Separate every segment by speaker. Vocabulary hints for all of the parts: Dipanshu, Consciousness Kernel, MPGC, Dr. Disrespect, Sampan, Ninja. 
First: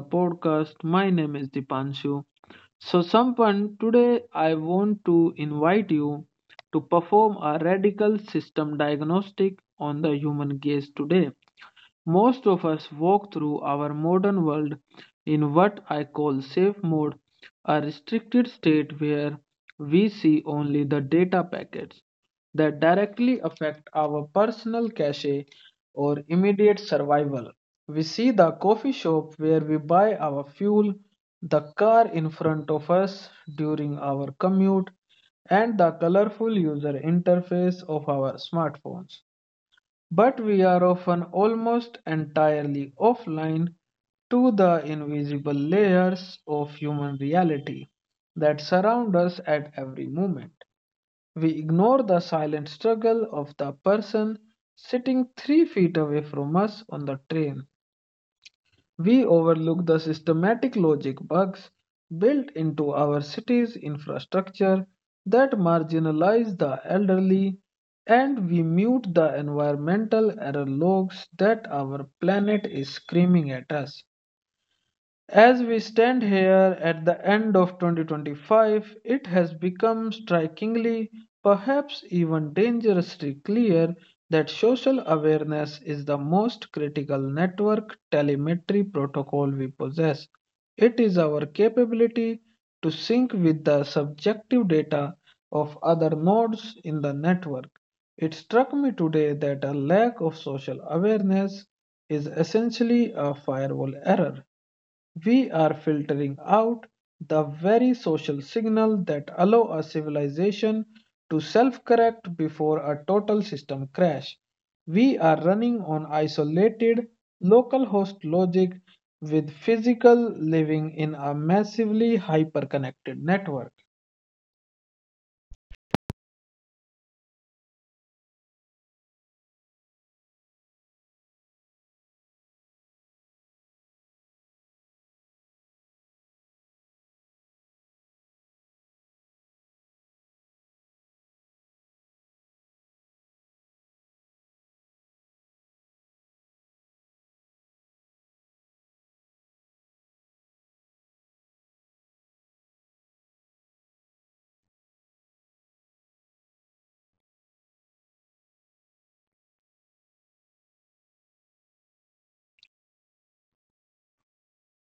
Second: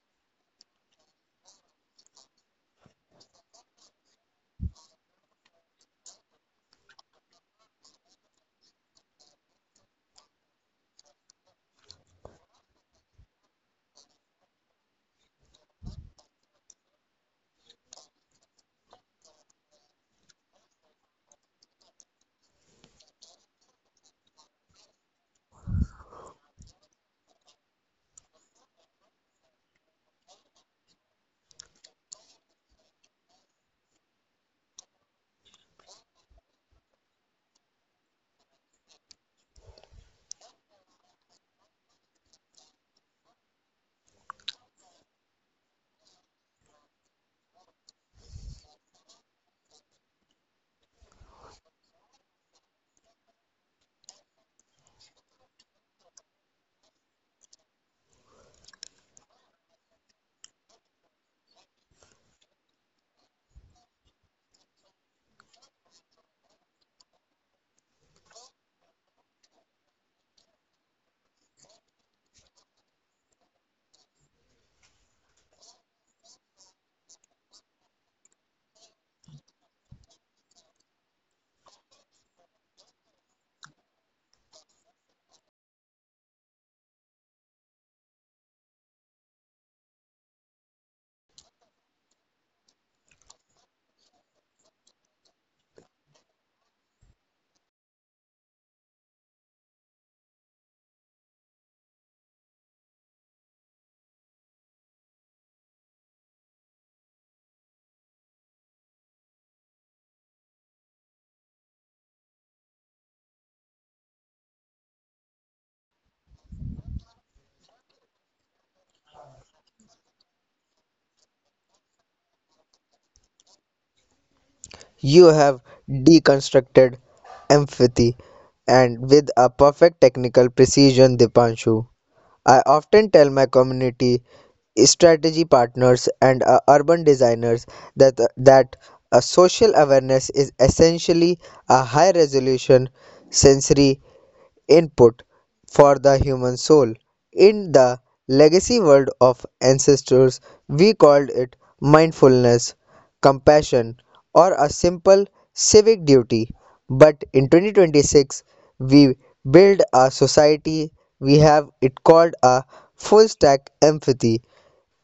Speaker 1: podcast. My name is Dipanshu. So, Sampan, today I want to invite you to perform a radical system diagnostic on the human gaze today. Most of us walk through our modern world in what I call safe mode, a restricted state where we see only the data packets that directly affect our personal cache or immediate survival. We see the coffee shop where we buy our fuel, the car in front of us during our commute, and the colorful user interface of our smartphones, but we are often almost entirely offline to the invisible layers of human reality that surround us at every moment. We ignore the silent struggle of the person sitting 3 feet away from us on the train. We overlook the systematic logic bugs built into our cities' infrastructure that marginalize the elderly, and we mute the environmental error logs that our planet is screaming at us. As we stand here at the end of 2025, it has become strikingly, perhaps even dangerously clear that social awareness is the most critical network telemetry protocol we possess. It is our capability to sync with the subjective data of other nodes in the network. It struck me today that a lack of social awareness is essentially a firewall error. We are filtering out the very social signal that allow a civilization to self-correct before a total system crash. We are running on isolated local host logic with physical living in a massively hyper-connected network.
Speaker 2: You have deconstructed empathy and with a perfect technical precision, Dipanshu. I often tell my community strategy partners and urban designers that a social awareness is essentially a high resolution sensory input for the human soul. In the legacy world of ancestors, we called it mindfulness compassion, or a simple civic duty. But in 2026, we build a society, we have it called a full stack empathy.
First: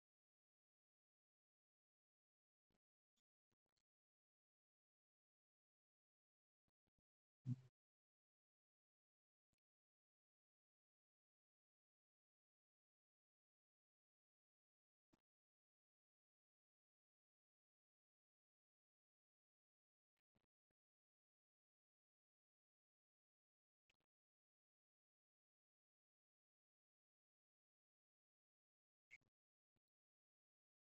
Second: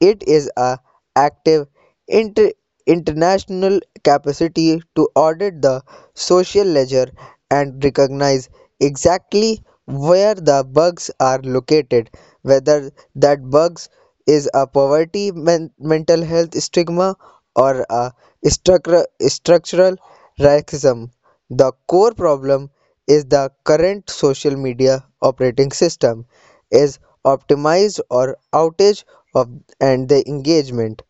Speaker 2: It is a active inter- international capacity to audit the social ledger and recognize exactly where the bugs are located, whether that bugs is a poverty, mental health stigma, or a structure structural racism. The core problem is the current social media operating system is optimized or outage of and the engagement,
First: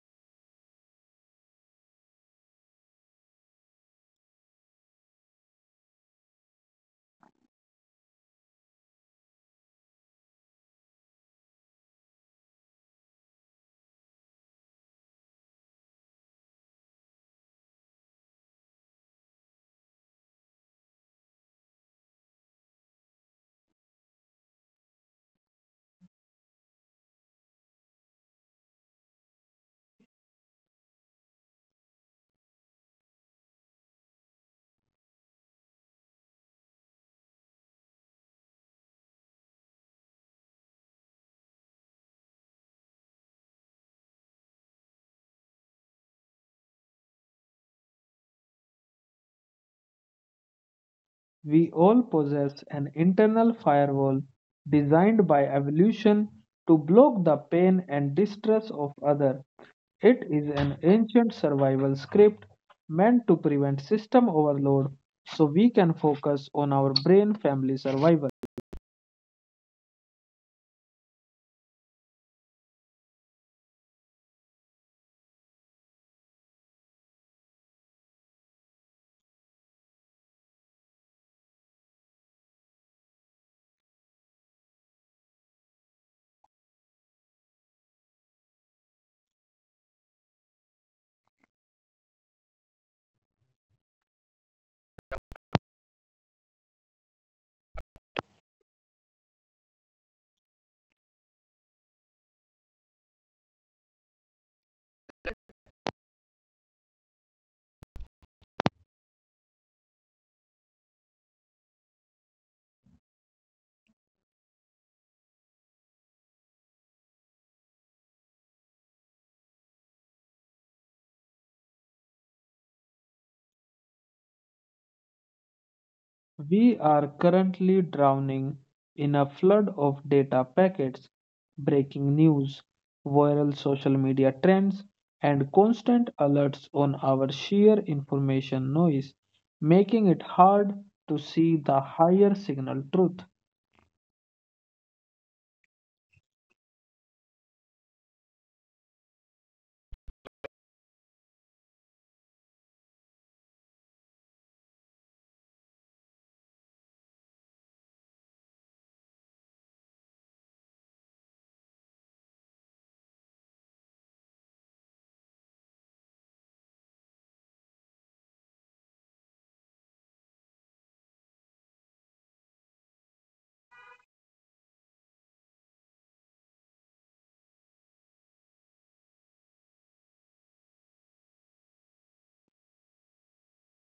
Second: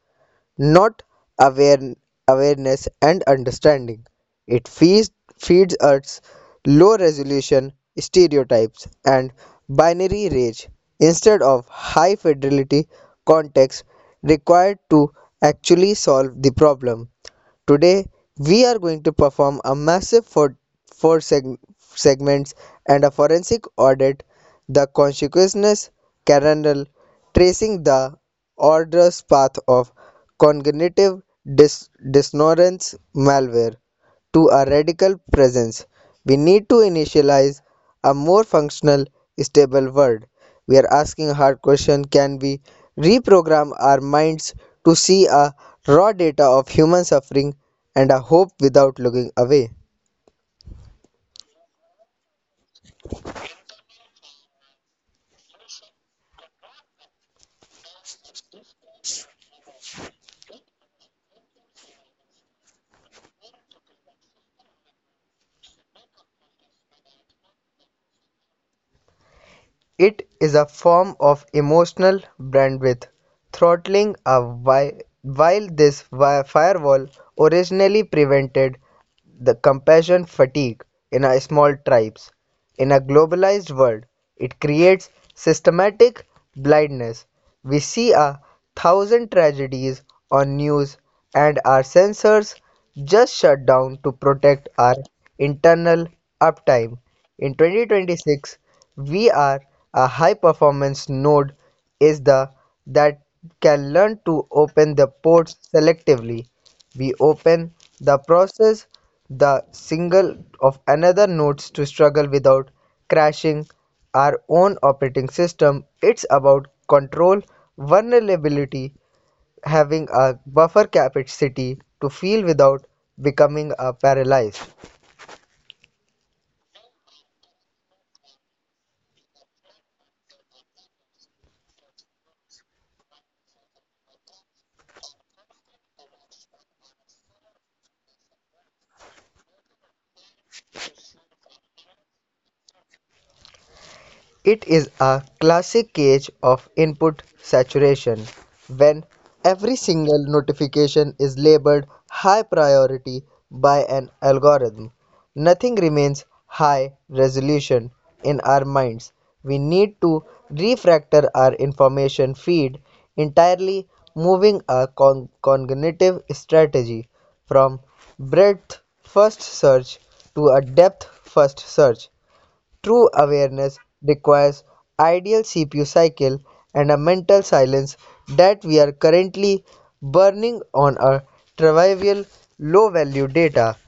Speaker 2: not aware, awareness and understanding. It feeds us low resolution stereotypes and binary rage instead of high fidelity context required to actually solve the problem. Today, we are going to perform a massive four segments and a forensic audit, the consciousness kernel, tracing the arduous path of cognitive dissonance malware. To a radical presence, we need to initialize a more functional, stable world. We are asking a hard question: can we reprogram our minds to see a raw data of human suffering and a hope without looking away?
Speaker 1: We all possess an internal firewall designed by evolution to block the pain and distress of others. It is an ancient survival script meant to prevent system overload so we can focus on our brain family survival.
Speaker 2: It is a form of emotional bandwidth, throttling a while this firewall originally prevented the compassion fatigue in our small tribes. In a globalized world, it creates systematic blindness. We see a thousand tragedies on news and our sensors just shut down to protect our internal uptime. In 2026, we are a high performance node is the that can learn to open the ports selectively. We open the process the single of another nodes to struggle without crashing our own operating system. It's about control, vulnerability, having a buffer capacity to feel without becoming a paralyzed.
Speaker 1: We are currently drowning in a flood of data packets, breaking news, viral social media trends, and constant alerts on our sheer information noise, making it hard to see the higher signal truth.
Speaker 2: It is a classic case of input saturation, when every single notification is labeled high priority by an algorithm. Nothing remains high resolution in our minds. We need to refactor our information feed entirely, moving our cognitive strategy from breadth first search to a depth first search. True awareness requires ideal CPU cycle and a mental silence that we are currently burning on our trivial low value data.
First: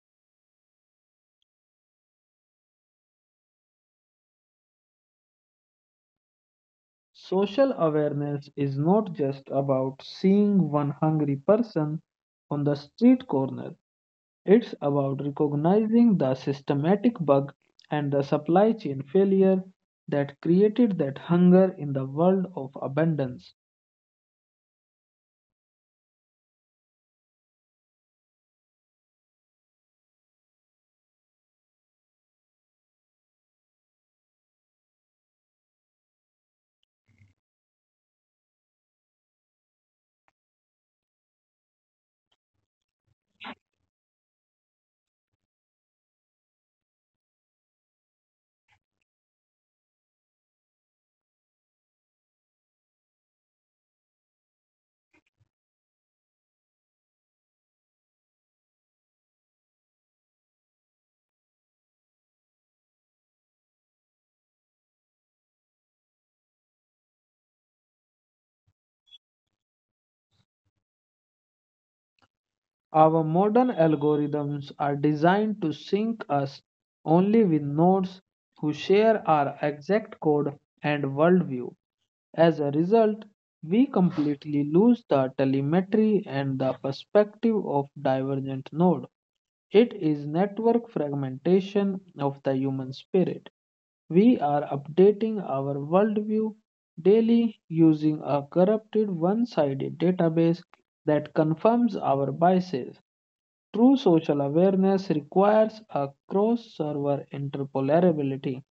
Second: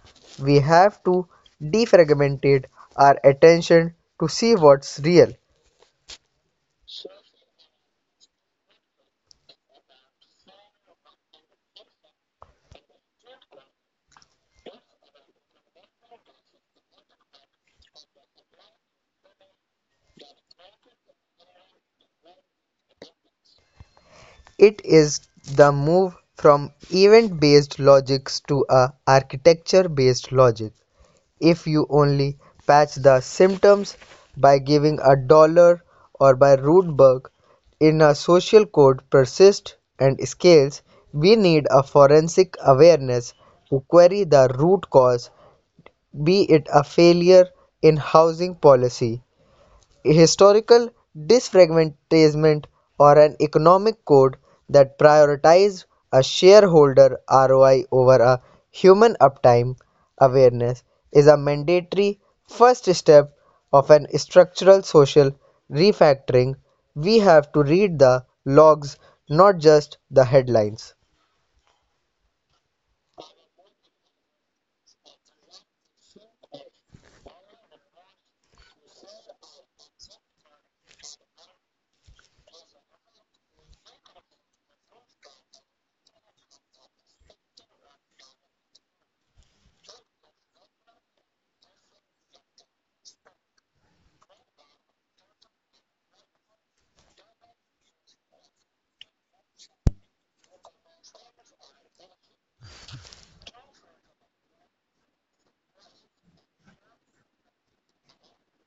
Speaker 2: We have to defragmentate our attention to see what's real.
Speaker 1: Social awareness is not just about seeing one hungry person on the street corner. It's about recognizing the systematic bug and the supply chain failure that created that hunger in the world of abundance.
Speaker 2: It is the move from event based logics to a architecture based logic. If you only patch the symptoms by giving a dollar or by Rudberg in a social code persists and scales, we need a forensic awareness to query the root cause, be it a failure in housing policy, historical disfranchisement, or an economic code that prioritizes a shareholder ROI over a human uptime. Awareness is a mandatory first step of an structural social refactoring. We have to read the logs, not just the headlines.
Speaker 1: Our modern algorithms are designed to sync us only with nodes who share our exact code and worldview. As a result, we completely lose the telemetry and the perspective of divergent node. It is network fragmentation of the human spirit. We are updating our worldview daily using a corrupted one sided database that confirms our biases. True social awareness requires a cross-server interoperability.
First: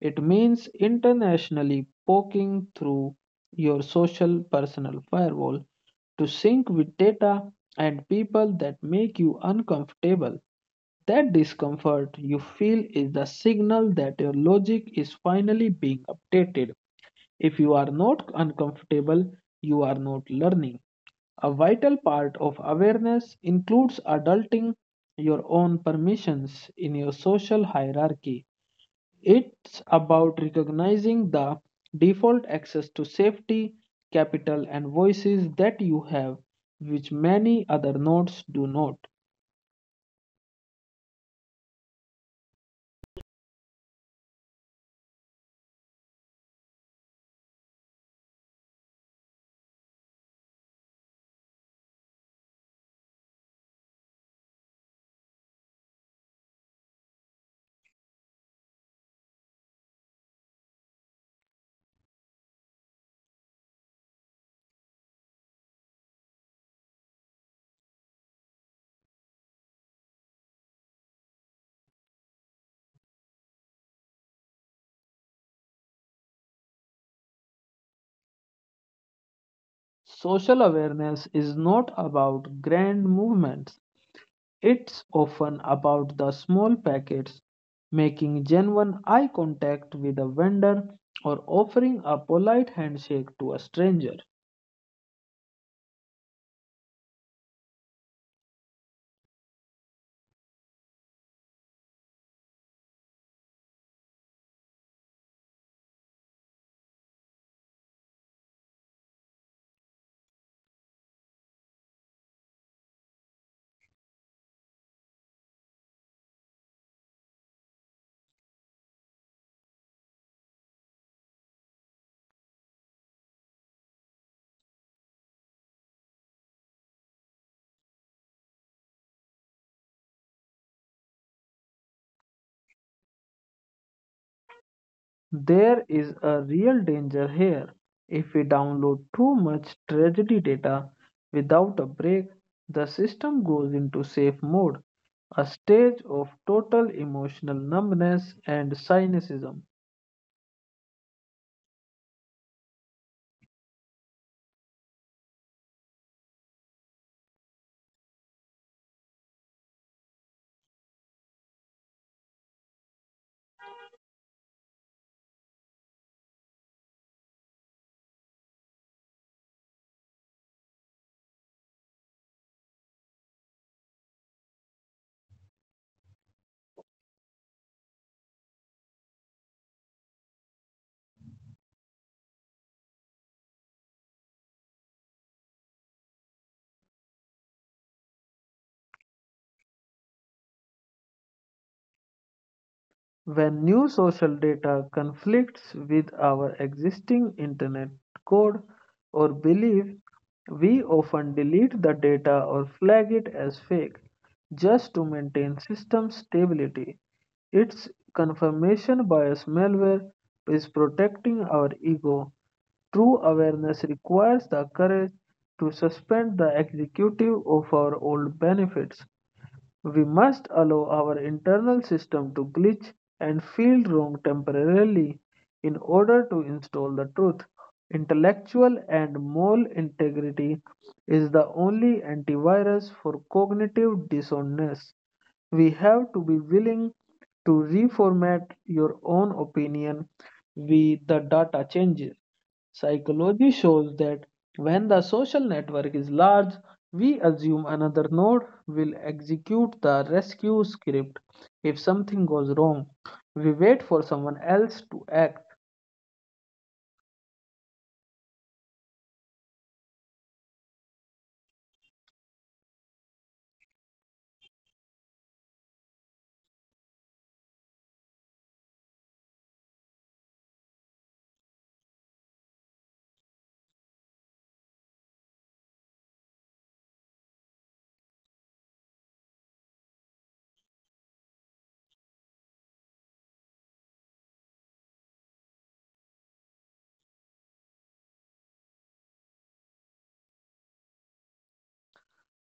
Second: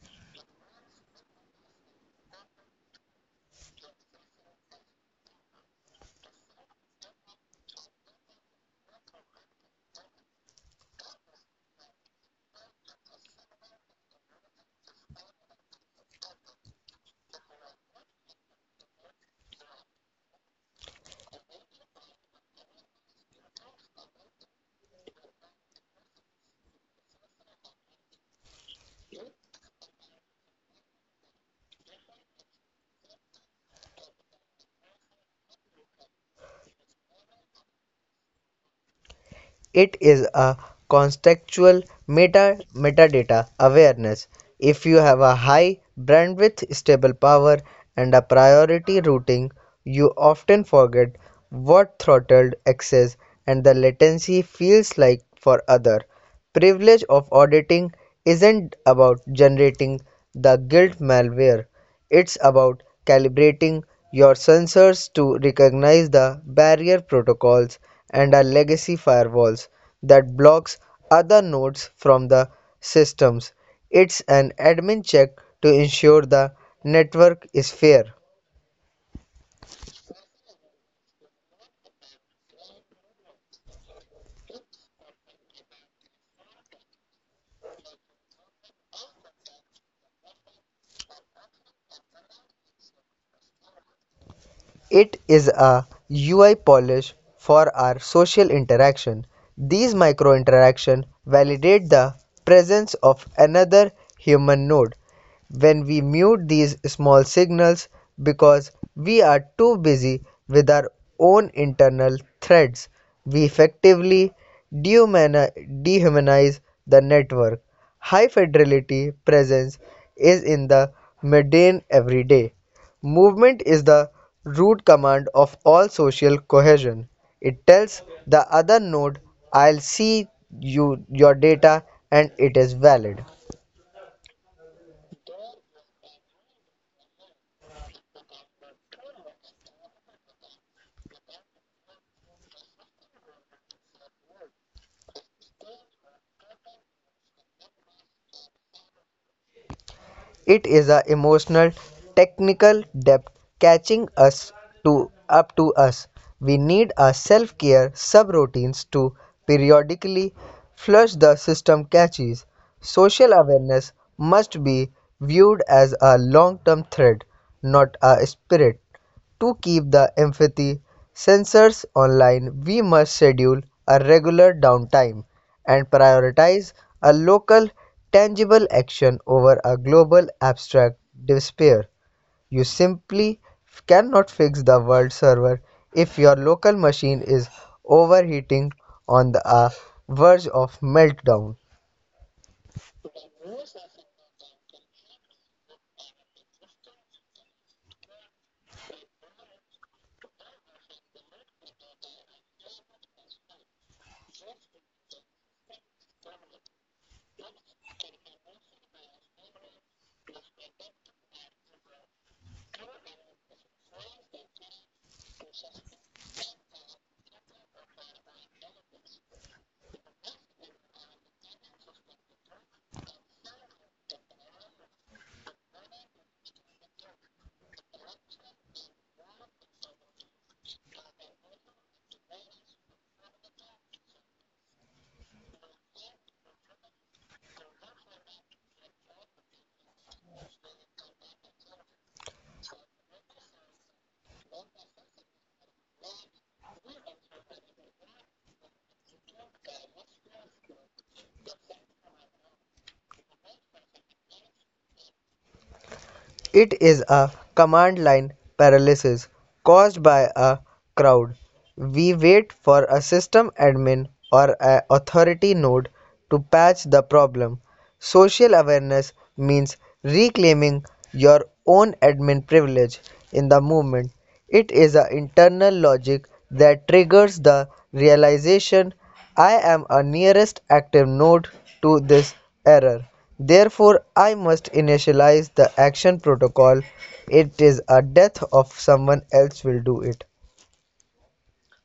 Speaker 1: It means internationally poking through your social personal firewall to sync with data and people that make you uncomfortable. That discomfort you feel is the signal that your logic is finally being updated. If you are not uncomfortable, you are not learning. A vital part of awareness includes adulting your own permissions in your social hierarchy. It's about recognizing the default access to safety, capital, and voices that you have, which many other nodes do not.
Speaker 2: It is a contextual metadata awareness. If you have a high bandwidth, stable power, and a priority routing, you often forget what throttled access and the latency feels like for other. Privilege of auditing isn't about generating the guilt malware. It's about calibrating your sensors to recognize the barrier protocols and are legacy firewalls that blocks other nodes from the systems. It's an admin check to ensure the network is fair.
Speaker 1: Social awareness is not about grand movements. It's often about the small packets, making genuine eye contact with a vendor or offering a polite handshake to a stranger.
Speaker 2: It is a UI polish for our social interaction. These micro-interactions validate the presence of another human node. When we mute these small signals because we are too busy with our own internal threads, we effectively dehumanize the network. High fidelity presence is in the mundane everyday. Movement is the root command of all social cohesion. It tells the other node, I'll see you your data and it is valid.
Speaker 1: There is a real danger here. If we download too much tragedy data without a break, the system goes into safe mode, a stage of total emotional numbness and cynicism.
Speaker 2: It is a emotional, technical depth catching us to up to us. We need our self-care subroutines to periodically flush the system catches. Social awareness must be viewed as a long-term threat, not a spirit. To keep the empathy sensors online, we must schedule a regular downtime and prioritize a local, tangible action over a global, abstract despair. You simply cannot fix the world server if your local machine is overheating on the verge of meltdown.
Speaker 1: When new social data conflicts with our existing internet code or belief, we often delete the data or flag it as fake just to maintain system stability. Its confirmation bias malware is protecting our ego. True awareness requires the courage to suspend the executive of our old benefits. We must allow our internal system to glitch and feel wrong temporarily in order to install the truth. Intellectual and moral integrity is the only antivirus for cognitive dissonance. We have to be willing to reformat your own opinion with the data changes. Psychology shows that when the social network is large, we assume another node will execute the rescue script if something goes wrong. We wait for someone else to act.
Speaker 2: It is a command line paralysis caused by a crowd. We wait for a system admin or an authority node to patch the problem. Social awareness means reclaiming your own admin privilege in the movement. It is an internal logic that triggers the realization: I am a nearest active node to this error. Therefore, I must initialize the action protocol. It is a death of someone else will do it.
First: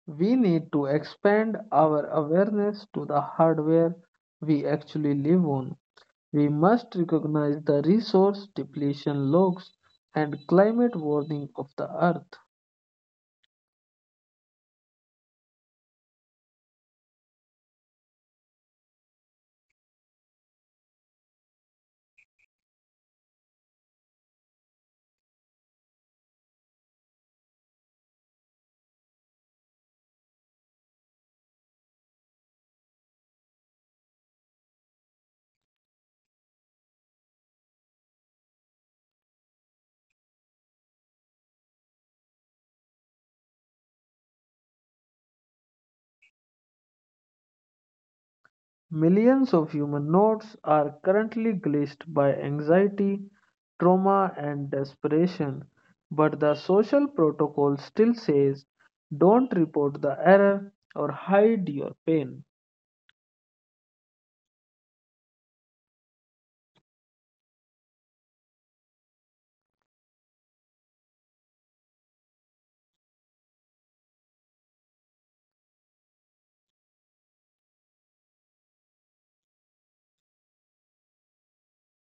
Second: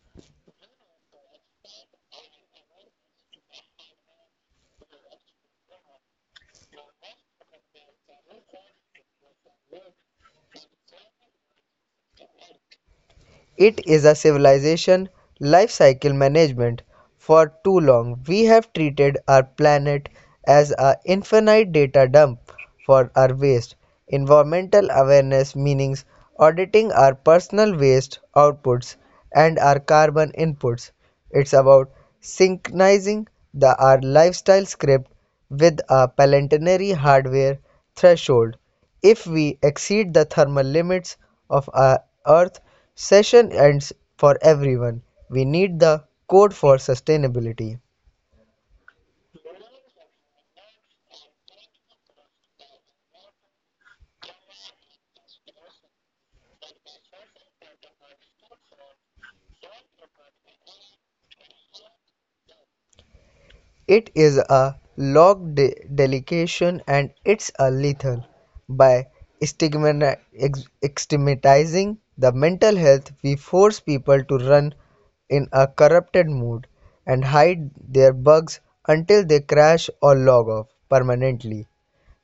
Speaker 1: We need to expand our awareness to the hardware we actually live on. We must recognize the resource depletion logs and climate warning of the earth.
Speaker 2: It is a civilization life cycle management. For too long, we have treated our planet as an infinite data dump for our waste. Environmental awareness means auditing our personal waste outputs and our carbon inputs. It's about synchronizing our lifestyle script with a planetary hardware threshold. If we exceed the thermal limits of our Earth, session ends for everyone. We need the code for sustainability.
Speaker 1: Millions of human notes are currently glitched by anxiety, trauma, and desperation, but the social protocol still says don't report the error or hide your pain.
Speaker 2: It is a log delegation and it's a lethal. By stigmani- ex- stigmatizing the mental health, we force people to run in a corrupted mood and hide their bugs until they crash or log off permanently.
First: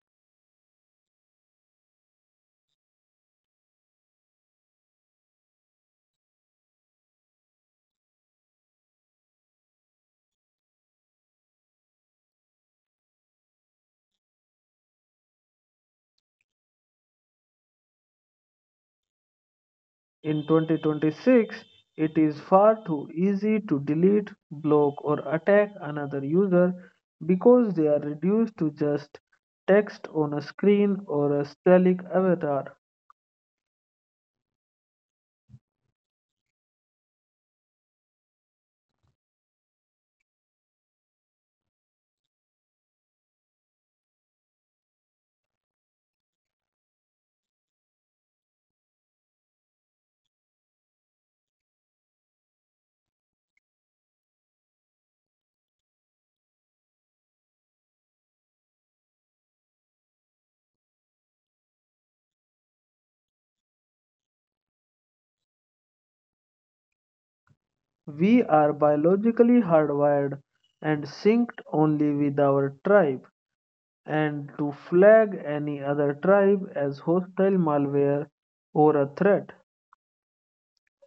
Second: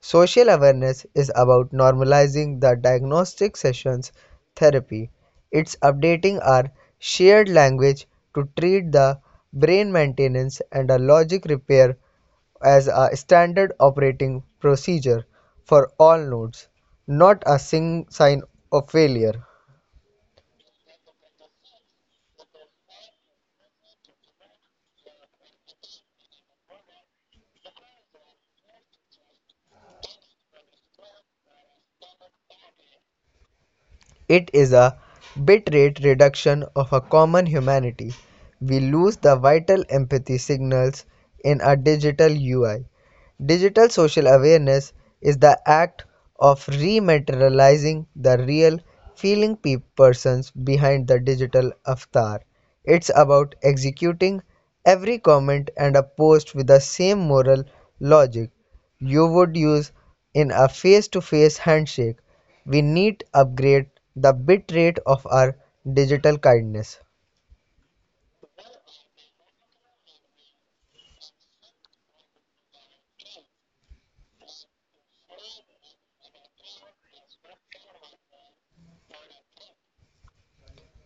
Speaker 2: Social awareness is about normalizing the diagnostic sessions therapy. It's updating our shared language to treat the brain maintenance and a logic repair as a standard operating procedure for all nodes, not a sing sign of failure.
Speaker 1: In 2026, it is far too easy to delete, block, or attack another user because they are reduced to just text on a screen or a stylic avatar.
Speaker 2: It is a bitrate reduction of a common humanity. We lose the vital empathy signals in a digital UI. Digital social awareness is the act of rematerializing the real feeling persons behind the digital avatar. It's about executing every comment and a post with the same moral logic you would use in a face to face handshake. We need to upgrade the bit rate of our digital kindness.
Speaker 1: We are biologically hardwired and synced only with our tribe, and to flag any other tribe as hostile malware or a threat.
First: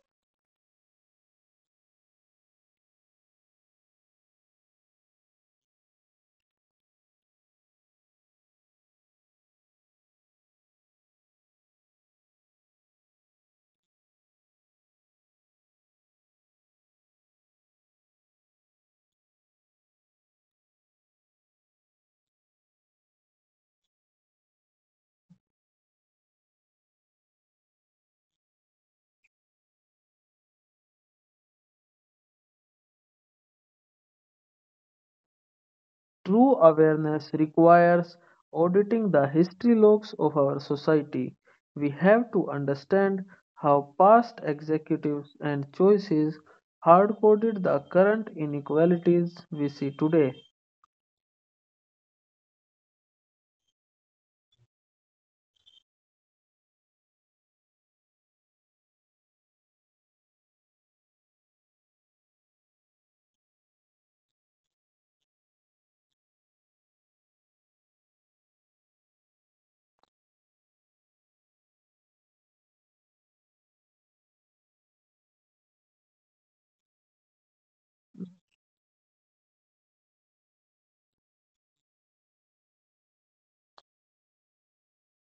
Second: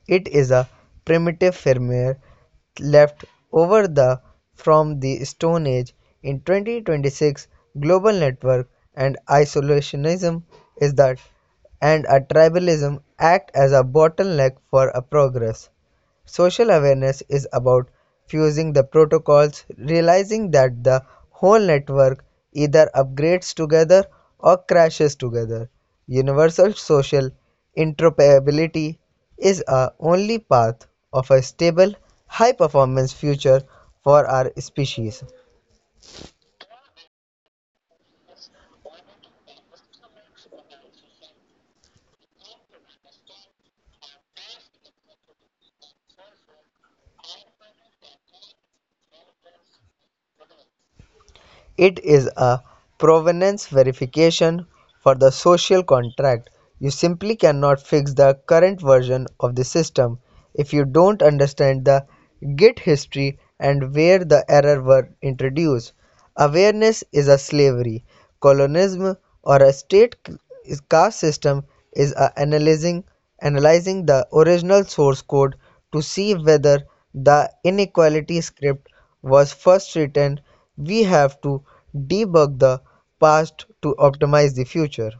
Speaker 2: It is a primitive firmware left over the from the Stone Age. In 2026, global network and isolationism is that and a tribalism act as a bottleneck for a progress. Social awareness is about fusing the protocols, realizing that the whole network either upgrades together or crashes together. Universal social interoperability is a only path of a stable, high performance future for our species.
Speaker 1: True awareness requires auditing the history logs of our society. We have to understand how past executives and choices hard coded the current inequalities we see today.
Speaker 2: It is a provenance verification for the social contract. You simply cannot fix the current version of the system if you don't understand the Git history and where the error were introduced. Awareness is a slavery colonialism or a state caste system is a analyzing the original source code to see whether the inequality script was first written. We have to debug the past to optimize the future.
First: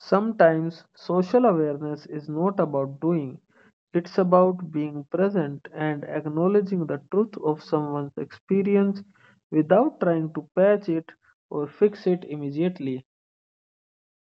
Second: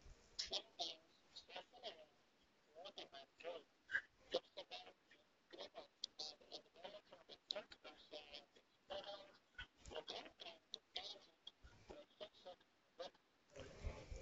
Speaker 1: Sometimes social awareness is not about doing. It's about being present and acknowledging the truth of someone's experience without trying to patch it or fix it immediately.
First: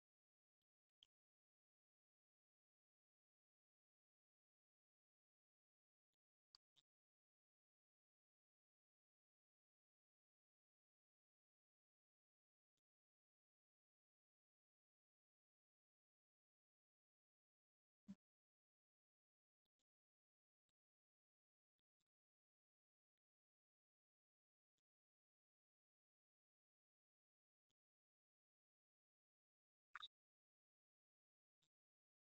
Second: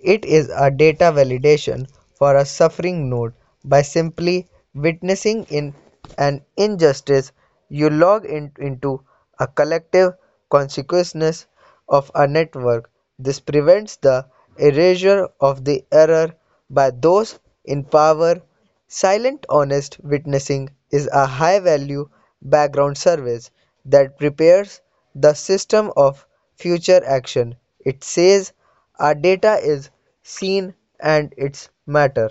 Speaker 2: It is a data validation for a suffering node by simply witnessing in an injustice you log into a collective consciousness of a network. This prevents the erasure of the error by those in power. Silent honest witnessing is a high value background service that prepares the system of future action. It says our data is seen and its matter.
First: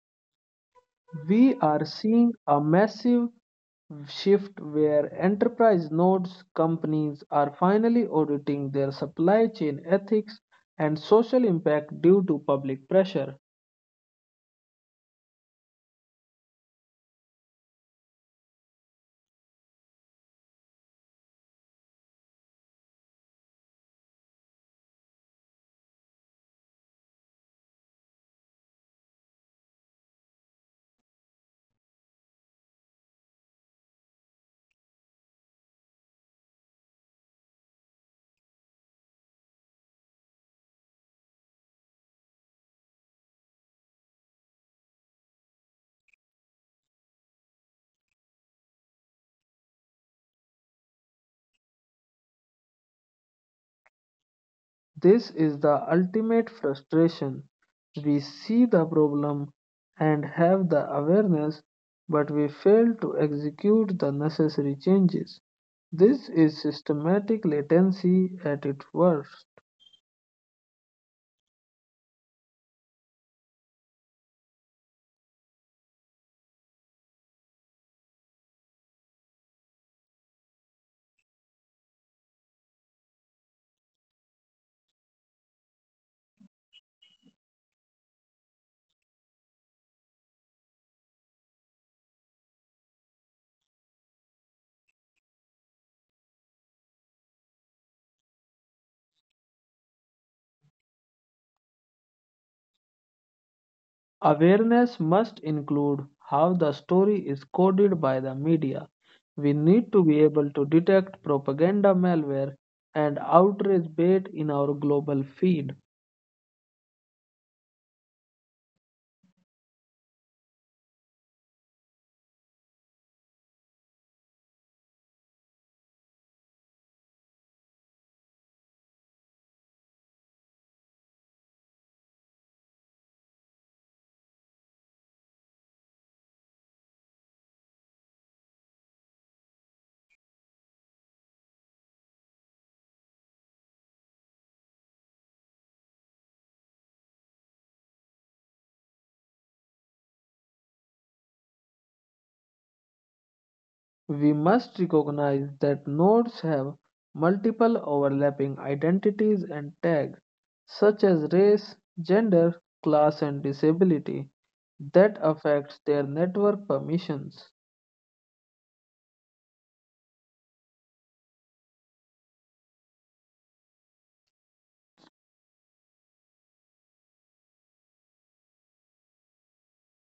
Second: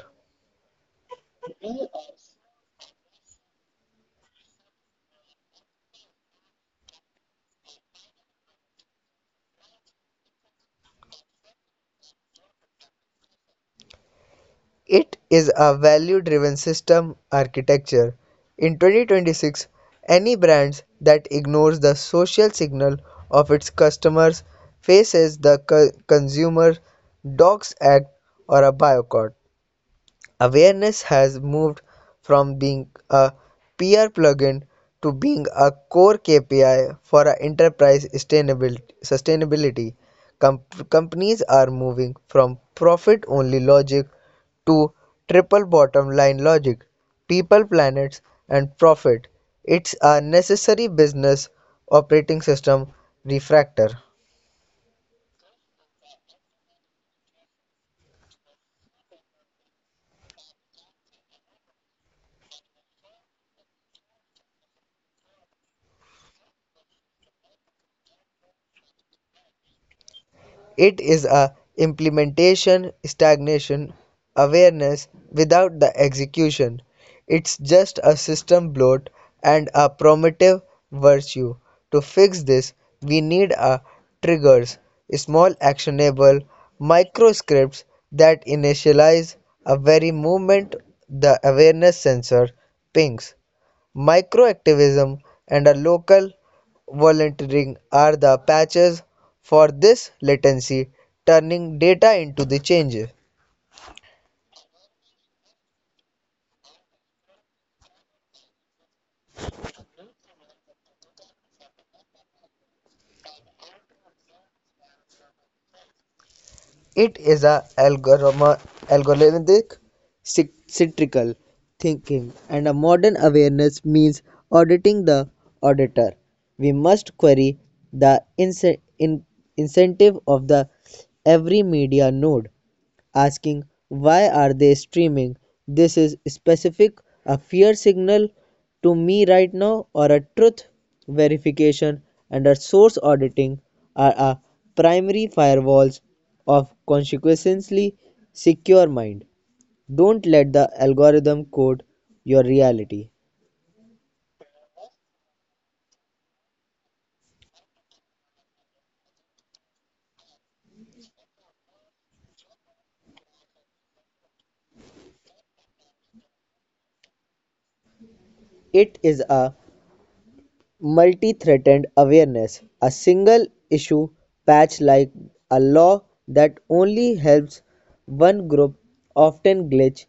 Speaker 1: We are seeing a massive shift where enterprise nodes companies are finally auditing their supply chain ethics and social impact due to public pressure.
Speaker 2: It is a value-driven system architecture. In 2026, any brand that ignores the social signal of its customers faces the consumer dogs act or a boycott. Awareness has moved from being a peer plugin to being a core KPI for a enterprise sustainability. Com- companies are moving from profit only logic to triple bottom line logic people, planets, and profit. It's a necessary business operating system refactor.
Speaker 1: This is the ultimate frustration. We see the problem and have the awareness, but we fail to execute the necessary changes. This is systematic latency at its worst.
Speaker 2: It is a implementation stagnation awareness without the execution. It's just a system bloat and a primitive virtue. To fix this, we need a triggers, small actionable micro scripts that initialize a very moment the awareness sensor pings. Microactivism and a local volunteering are the patches for this latency, turning data into the change.
Speaker 1: Awareness must include how the story is coded by the media. We need to be able to detect propaganda malware and outrage bait in our global feed.
Speaker 2: It is a algorithmic cyclical thinking and a modern awareness means auditing the auditor. We must query the incentive of the every media node. Asking, why are they streaming this? Is specific a fear signal to me right now, or a truth verification and a source auditing are a primary firewalls of consequently secure mind. Don't let the algorithm code your reality.
Speaker 1: We must recognize that nodes have multiple overlapping identities and tags, such as race, gender, class, and disability, that affects their network permissions.
Speaker 2: It is a multi-threatened awareness. A single issue patch like a law that only helps one group often glitch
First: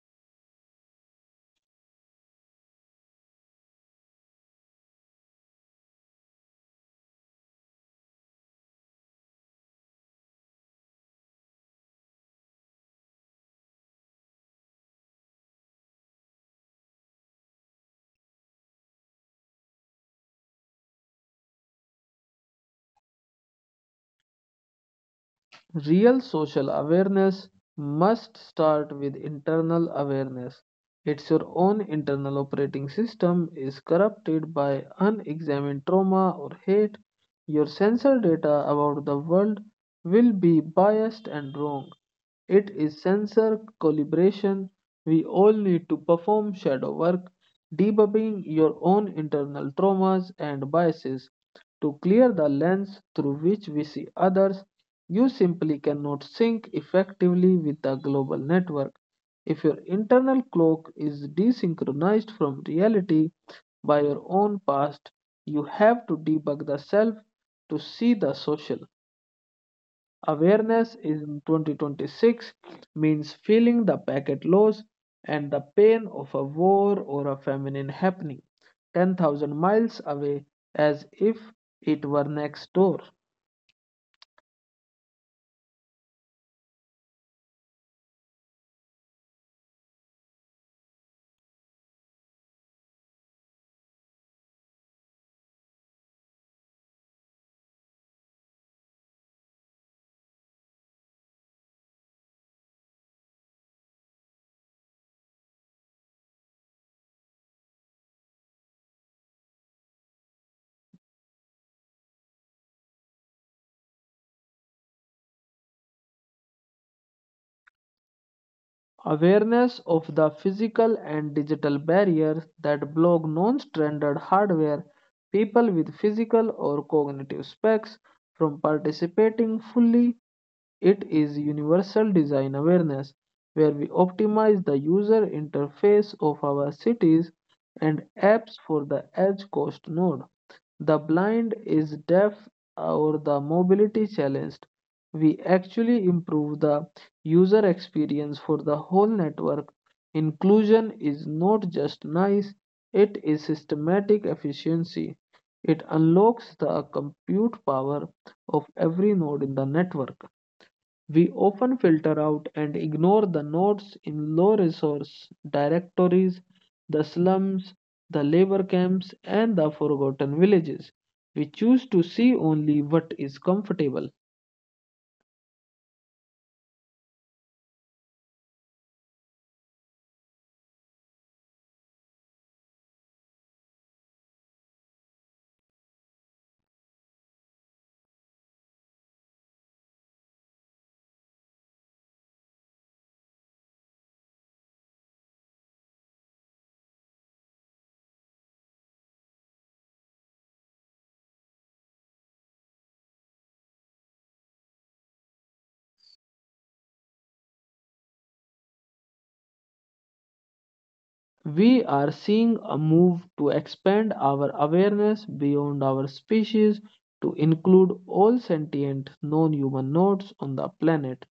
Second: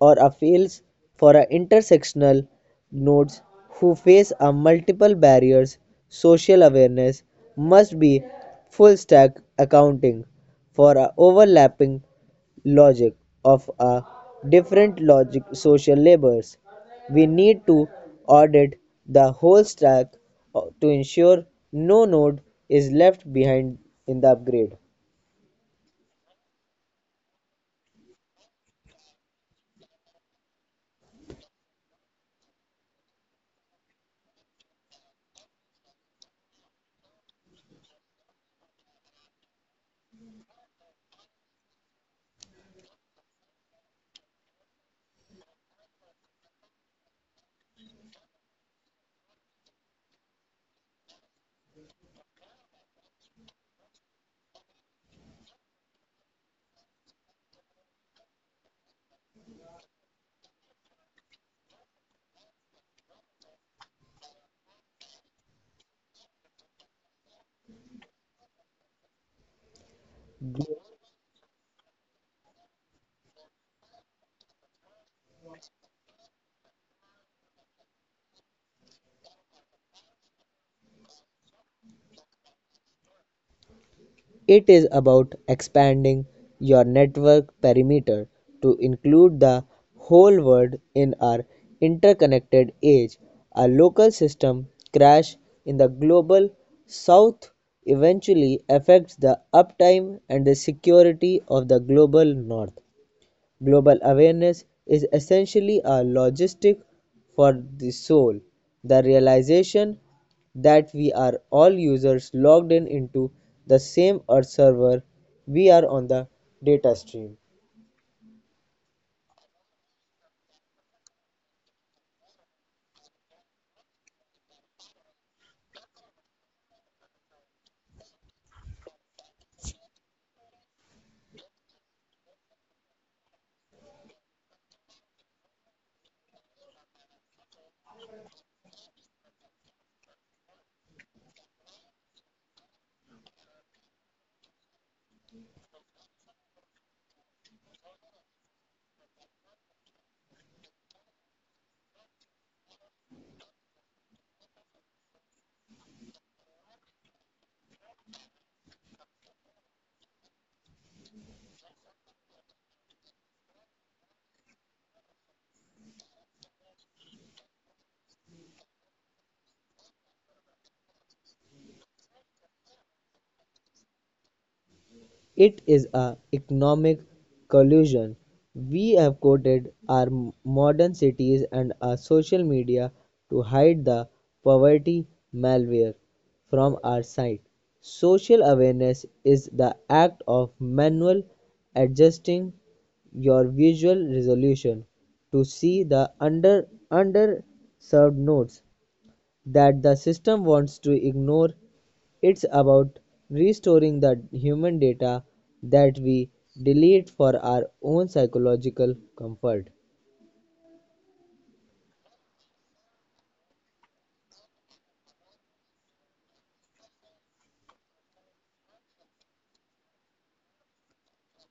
Speaker 2: or fails for a intersectional nodes who face a multiple barriers. Social awareness must be full stack accounting for a overlapping logic of a different logic social labors. We need to audit the whole stack to ensure no node is left behind in the upgrade.
Speaker 1: Real social awareness must start with internal awareness. It's your own internal operating system is corrupted by unexamined trauma or hate. Your sensor data about the world will be biased and wrong. It is sensor calibration. We all need to perform shadow work, debugging your own internal traumas and biases to clear the lens through which we see others. You simply cannot sync effectively with the global network. If your internal clock is desynchronized from reality by your own past, you have to debug the self to see the social. Awareness in 2026 means feeling the packet loss and the pain of a war or a famine happening 10,000 miles away as if it were next door.
Speaker 2: It is about expanding your network perimeter to include the whole world in our interconnected age. A local system crash in the global south eventually affects the uptime and the security of the global north. Global awareness is essentially a logistic for the soul, the realization that we are all users logged in into the same earth server, we are on the data stream.
Speaker 1: Awareness of the physical and digital barriers that block non standard hardware, people with physical or cognitive specs from participating fully. It is universal design awareness, where we optimize the user interface of our cities and apps for the edge cost node. The blind is deaf or the mobility challenged. We actually improve the user experience for the whole network. Inclusion is not just nice, it is systematic efficiency. It unlocks the compute power of every node in the network. We often filter out and ignore the nodes in low resource directories, the slums, the labor camps, and the forgotten villages. We choose to see only what is comfortable.
Speaker 2: It is a economic collusion we have coated our modern cities and our social media to hide the poverty malware from our sight. Social awareness is the act of manual adjusting your visual resolution to see the underserved notes that the system wants to ignore. It's about restoring the human data that we delete for our own psychological comfort.
Speaker 1: We are seeing a move to expand our awareness beyond our species to include all sentient non human nodes on the planet.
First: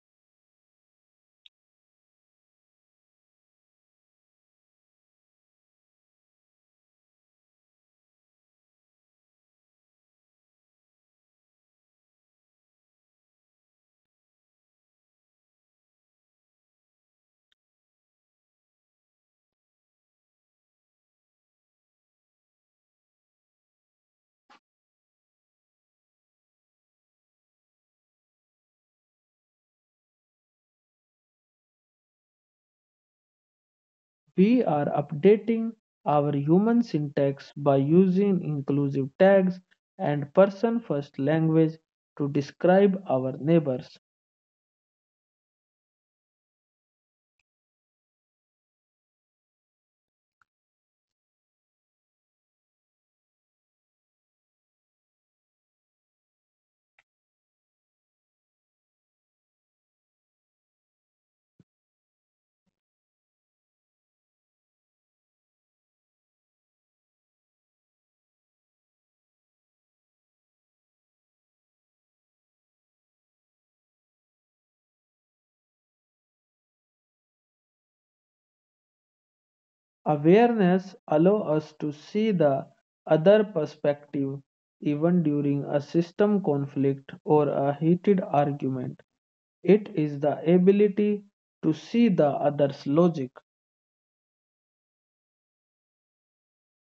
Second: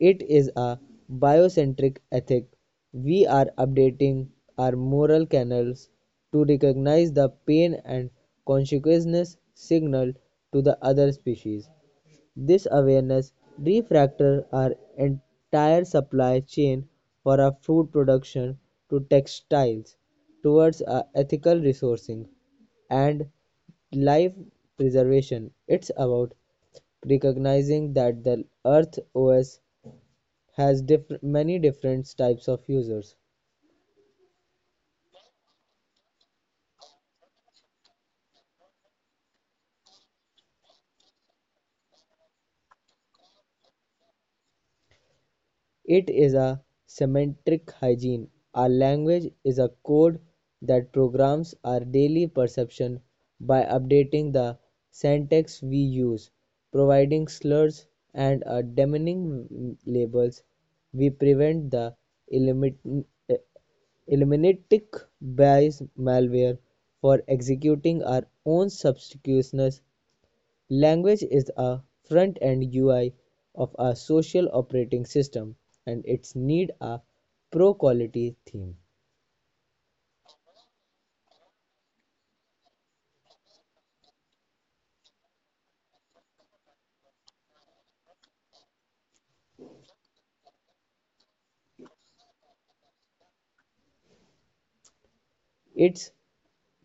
Speaker 2: It is a biocentric ethic. We are updating our moral canals to recognize the pain and consciousness signal to the other species. This awareness refractors our entire supply chain for our food production to textiles towards a ethical resourcing. And life preservation. It's about recognizing that the Earth OS has many different types of users.
Speaker 1: We are updating our human syntax by using inclusive tags and person first language to describe our neighbors.
Speaker 2: It is a semantic hygiene. Our language is a code that programs our daily perception by updating the syntax we use, providing slurs and demeaning labels. We prevent the elimin- eliminating bias malware for executing our own substitution's language is a front-end UI of our social operating system and its need a pro-quality theme.
Speaker 1: Awareness allows us to see the other perspective even during a system conflict or a heated argument. It is the ability to see the other's logic.
Speaker 2: It's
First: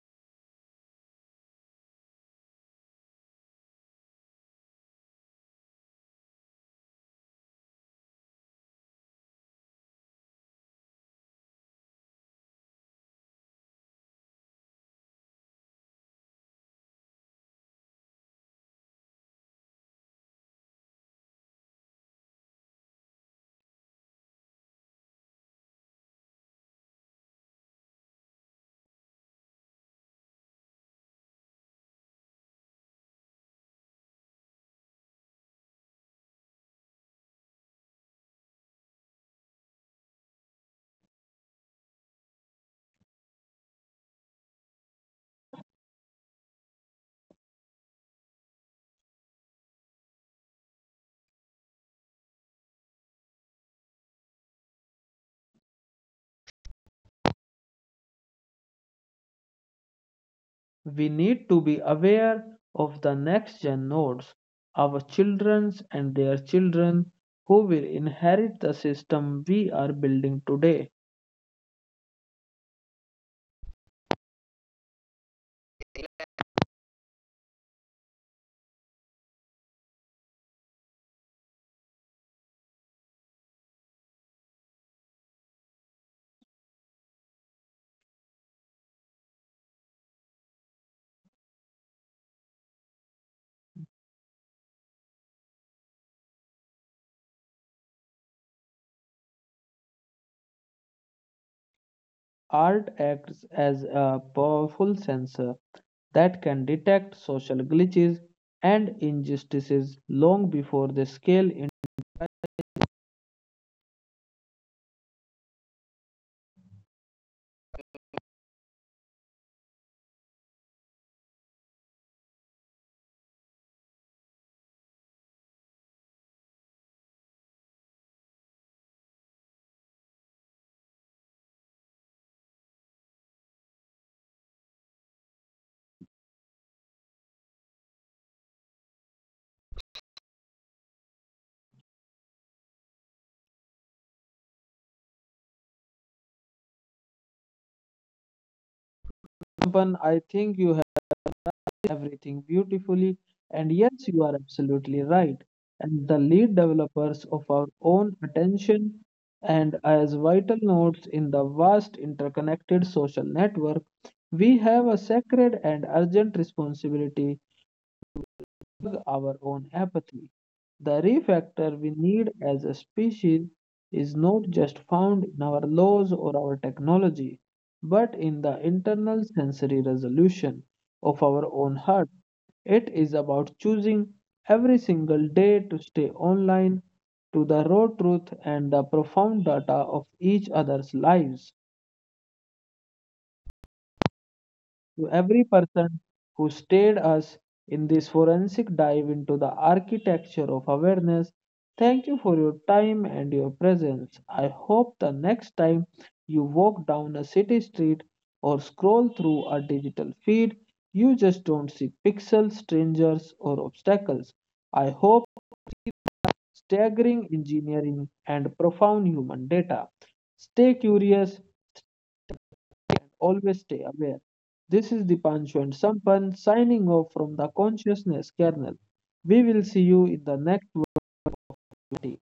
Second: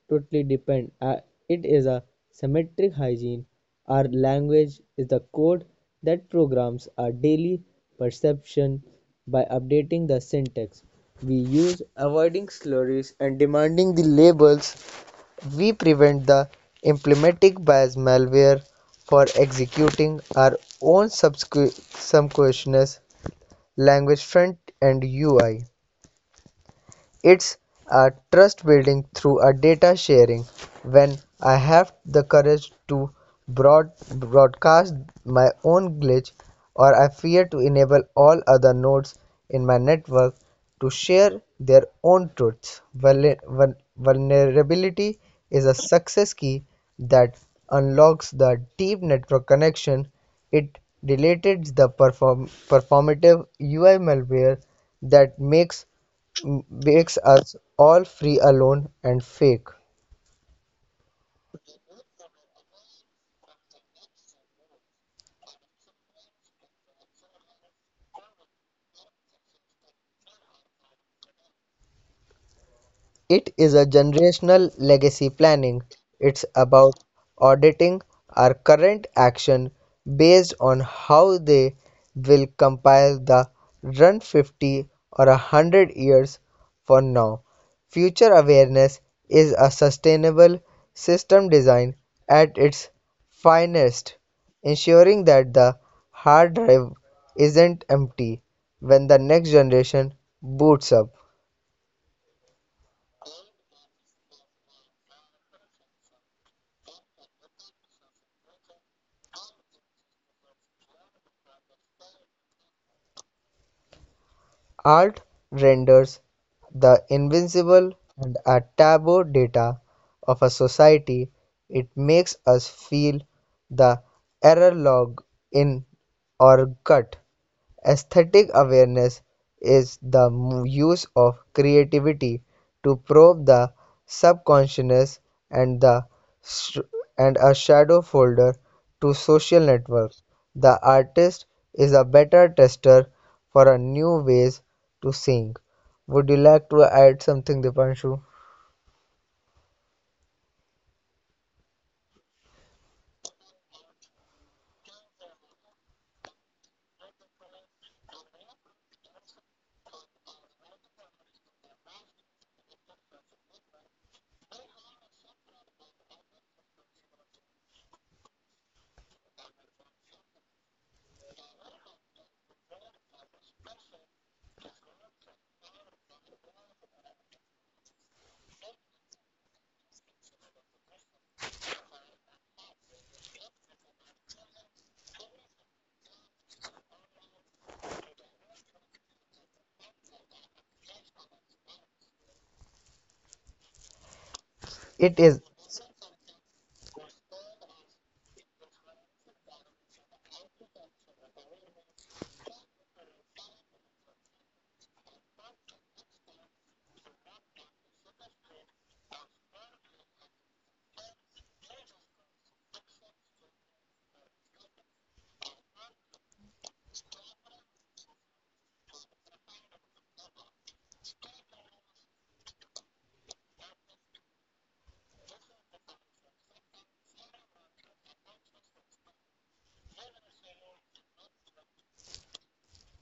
Speaker 2: totally depend. It is a symmetric hygiene. Our language is the code that programs our daily perception by updating the syntax we use, avoiding slurries and demanding the labels. We prevent the implementing bias malware for executing our own subscription language front and UI. It's a trust building through a data sharing. When I have the courage to broadcast my own glitch, or I fear to enable all other nodes in my network to share their own truths. Vulnerability is a success key that unlocks the deep network connection. It deleted the performative UI malware that makes us all free, alone and fake.
Speaker 1: We need to be aware of the next gen nodes, our children and their children, who will inherit the system we are building today.
Speaker 2: It is a generational legacy planning. It's about auditing our current action based on how they will compile the run 50 or 100 years from now. Future awareness is a sustainable system design at its finest, ensuring that the hard drive isn't empty when the next generation boots up.
Speaker 1: Art acts as a powerful sensor that can detect social glitches and injustices long before they scale into.
Speaker 2: Art renders the invincible and a taboo data of a society. It makes us feel the error log in our gut. Aesthetic awareness is the use of creativity to probe the subconscious and the sh- and a shadow folder to social networks. The artist is a better tester for a new ways to sing. Would you like to add something, Dipanshu?
Speaker 1: I think you have everything beautifully. And yes, you are absolutely right. And the lead developers of our own attention and as vital nodes in the vast interconnected social network, we have a sacred and urgent responsibility our own apathy. The refactor we need as a species is not just found in our laws or our technology, but in the internal sensory resolution of our own heart. It is about choosing every single day to stay online to the raw truth and the profound data of each other's lives.
Speaker 2: It is
Speaker 1: To every person who stayed us in this forensic dive into the architecture of awareness, thank you for your time and your presence. I hope the next time you walk down a city street or scroll through a digital feed, you just don't see pixels, strangers, or obstacles. I hope staggering engineering and profound human data. Stay curious. Always stay aware. This is Dipanshu and Sampan signing off from the Consciousness Kernel. We will see you in the next video.